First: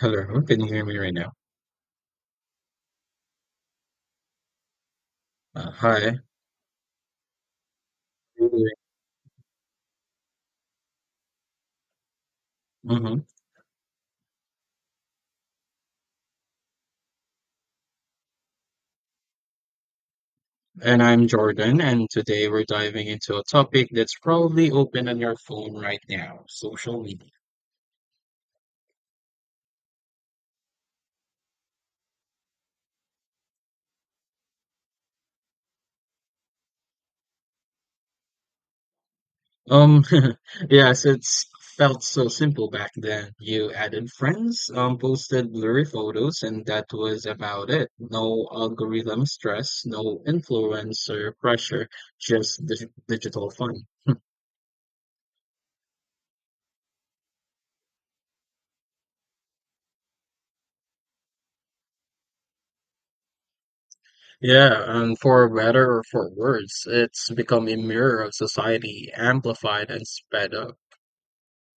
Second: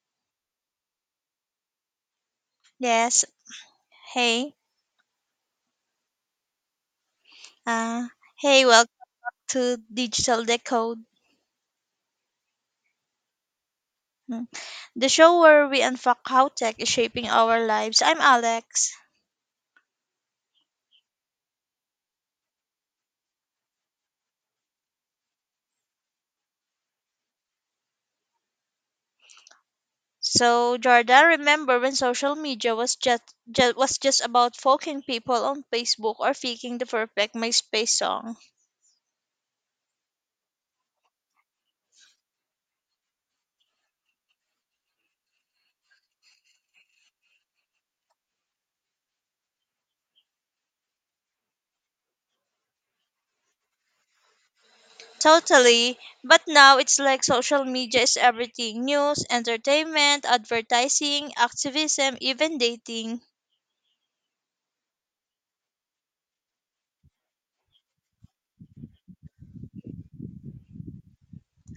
Hello, can you hear me right now? Yes. Hey. Hi. Uh, hey, welcome to Digital Decode, Mm-hmm. mm, the show where we unfuck how tech is shaping our lives. I'm Alex. And I'm Jordan, and today we're diving into a topic that's probably open on your phone right now, social media. So, Jordan, remember when social media was just about folking people on Facebook or faking the perfect MySpace song? Um, yes, it's felt so simple back then. You added friends, posted blurry photos, and that was about it. No algorithm stress, no influencer pressure, just digital fun. Totally. But now it's like social media is everything: news, entertainment, advertising, activism, even dating. Yeah, and for better or for worse, it's become a mirror of society, amplified and sped up.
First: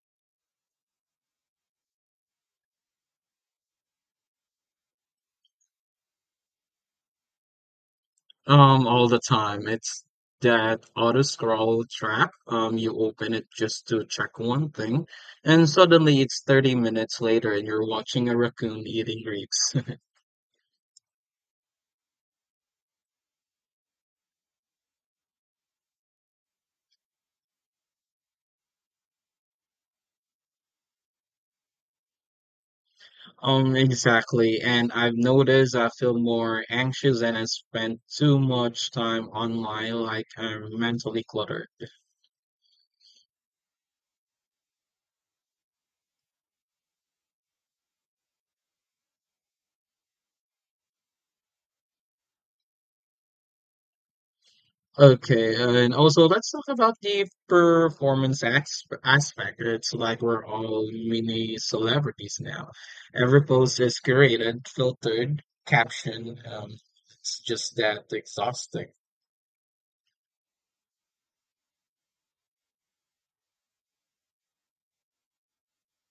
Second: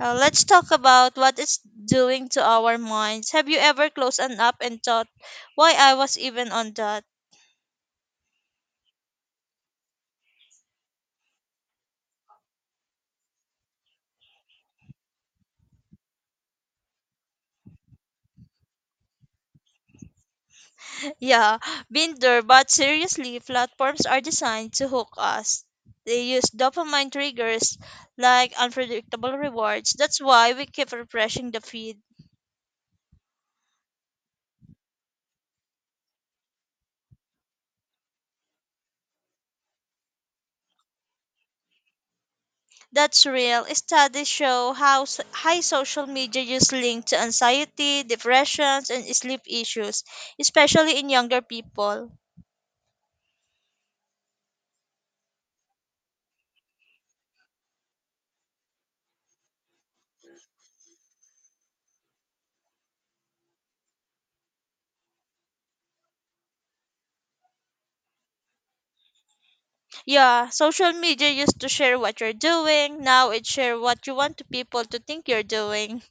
Let's talk about what it's doing to our minds. Have you ever closed an app and thought, why I was even on that? All the time. It's that auto scroll trap. You open it just to check one thing, and suddenly it's 30 minutes later and you're watching a raccoon eating grapes. Yeah, been there, but seriously, platforms are designed to hook us. They use dopamine triggers like unpredictable rewards. That's why we keep refreshing the feed. Exactly. And I've noticed I feel more anxious and I spend too much time online, like I'm mentally cluttered. That's real. Studies show how high social media use linked to anxiety, depressions, and sleep issues, especially in younger people. Okay, and also let's talk about the performance aspect. It's like we're all mini celebrities now. Every post is curated, filtered, captioned. It's just that exhausting. Yeah, social media used to share what you're doing. Now it share what you want to people to think you're doing,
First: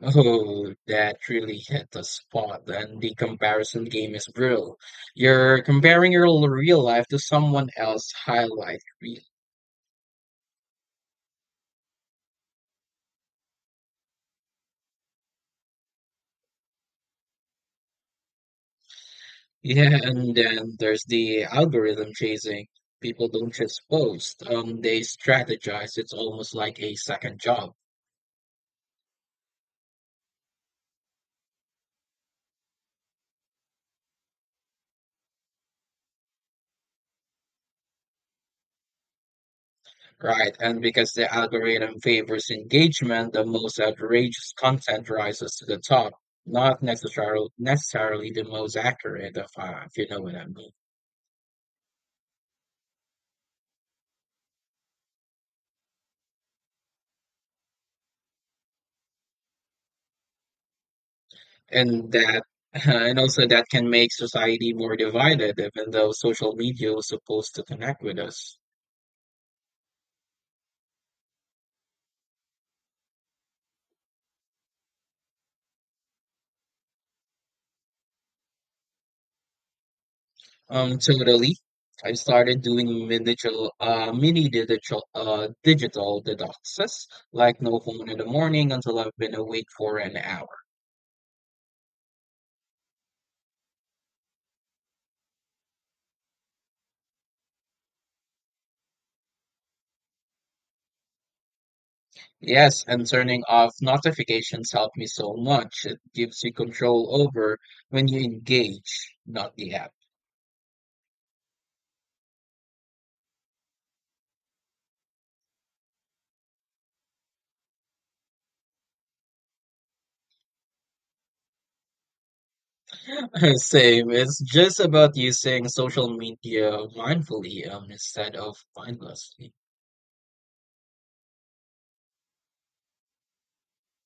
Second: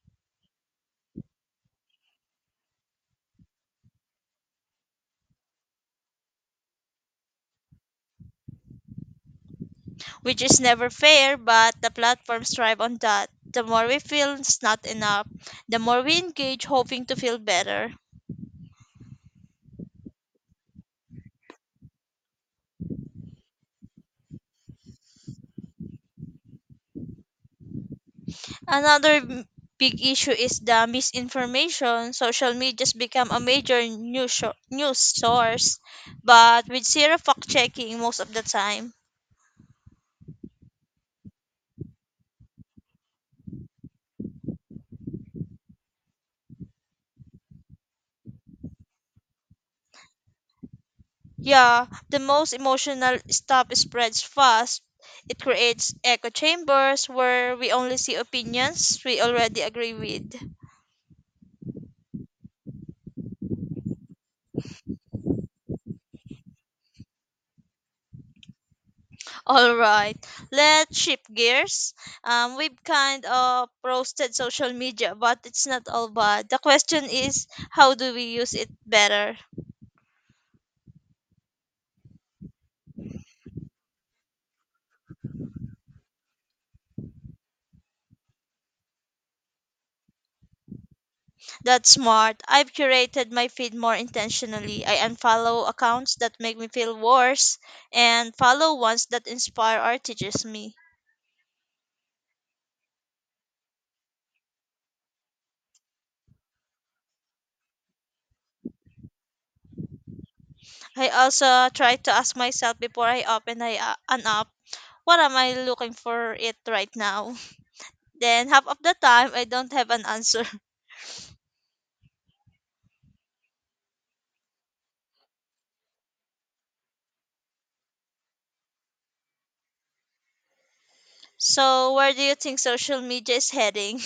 Oh, that really hit the spot. And the comparison game is brutal. You're comparing your real life to someone else's highlight. which is never fair, but the platforms thrive on that. The more we feel it's not enough, the more we engage hoping to feel better. Yeah, and then there's the algorithm chasing. People don't just post, they strategize. It's almost like a second job, Another m- big issue is the misinformation. Social media's become a major news source, but with zero fact checking most of the time. right? And because the algorithm favors engagement, the most outrageous content rises to the top, not necessarily the most accurate, if you know what I mean. Yeah, the most emotional stuff spreads fast. It creates echo chambers where we only see opinions we already agree with. And that, and also that can make society more divided, even though social media was supposed to connect with us. All right, let's shift gears. We've kind of roasted social media, but it's not all bad. The question is, how do we use it better? Totally. I started doing digital detoxes, like no phone in the morning until I've been awake for an hour. That's smart. I've curated my feed more intentionally. I unfollow accounts that make me feel worse and follow ones that inspire or teaches me. Yes, and turning off notifications helped me so much. It gives you control over when you engage, not the app. I also try to ask myself before I open an app, what am I looking for it right now? Then half of the time I don't have an answer. Same. It's just about using social media mindfully, instead of mindlessly. So where do you think social media is heading?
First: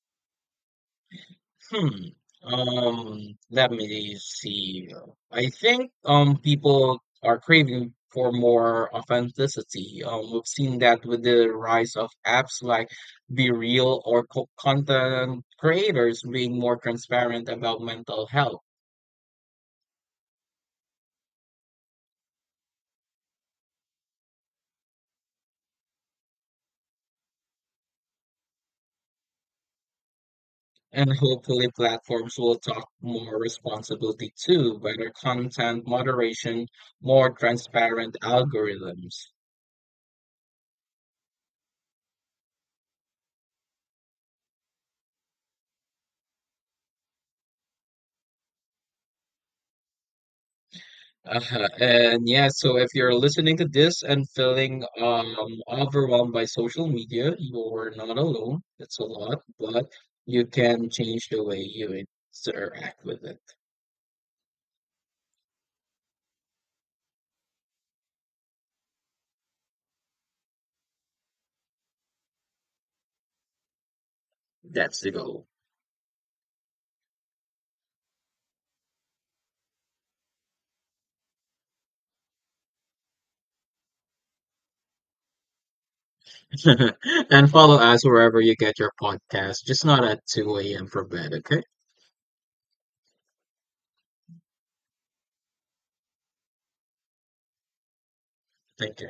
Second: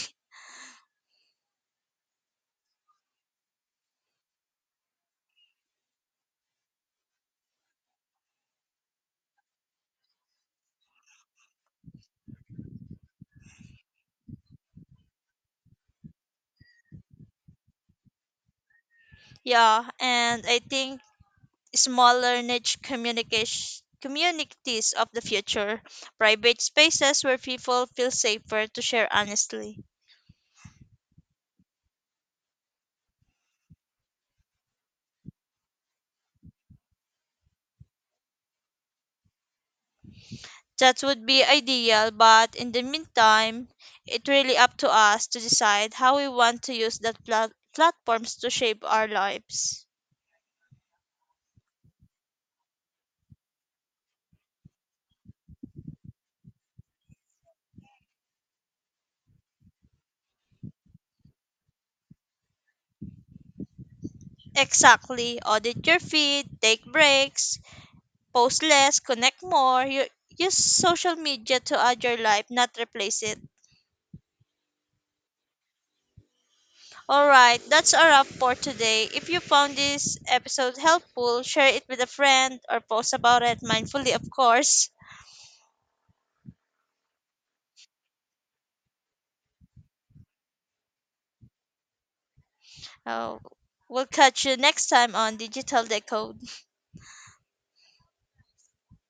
Hmm. Let me see. I think people are craving for more authenticity. We've seen that with the rise of apps like Be Real or content creators being more transparent about mental health. Yeah, and I think smaller niche communication communities of the future, private spaces where people feel safer to share honestly. And hopefully platforms will talk more responsibility too, better content moderation, more transparent algorithms. That would be ideal, but in the meantime, it's really up to us to decide how we want to use that platforms to shape our lives. Uh, and yeah, so if you're listening to this and feeling overwhelmed by social media, you're not alone. It's a lot, but you can change the way you interact with it. Exactly. Audit your feed, take breaks, post less, connect more. You, use social media to add your life, not replace it. That's the goal. Alright, that's a wrap for today. If you found this episode helpful, share it with a friend or post about it mindfully, of course. And follow us wherever you get your podcast, just not at 2 a.m. for bed, okay? Uh, we'll catch you next time on Digital Decode. Thank you.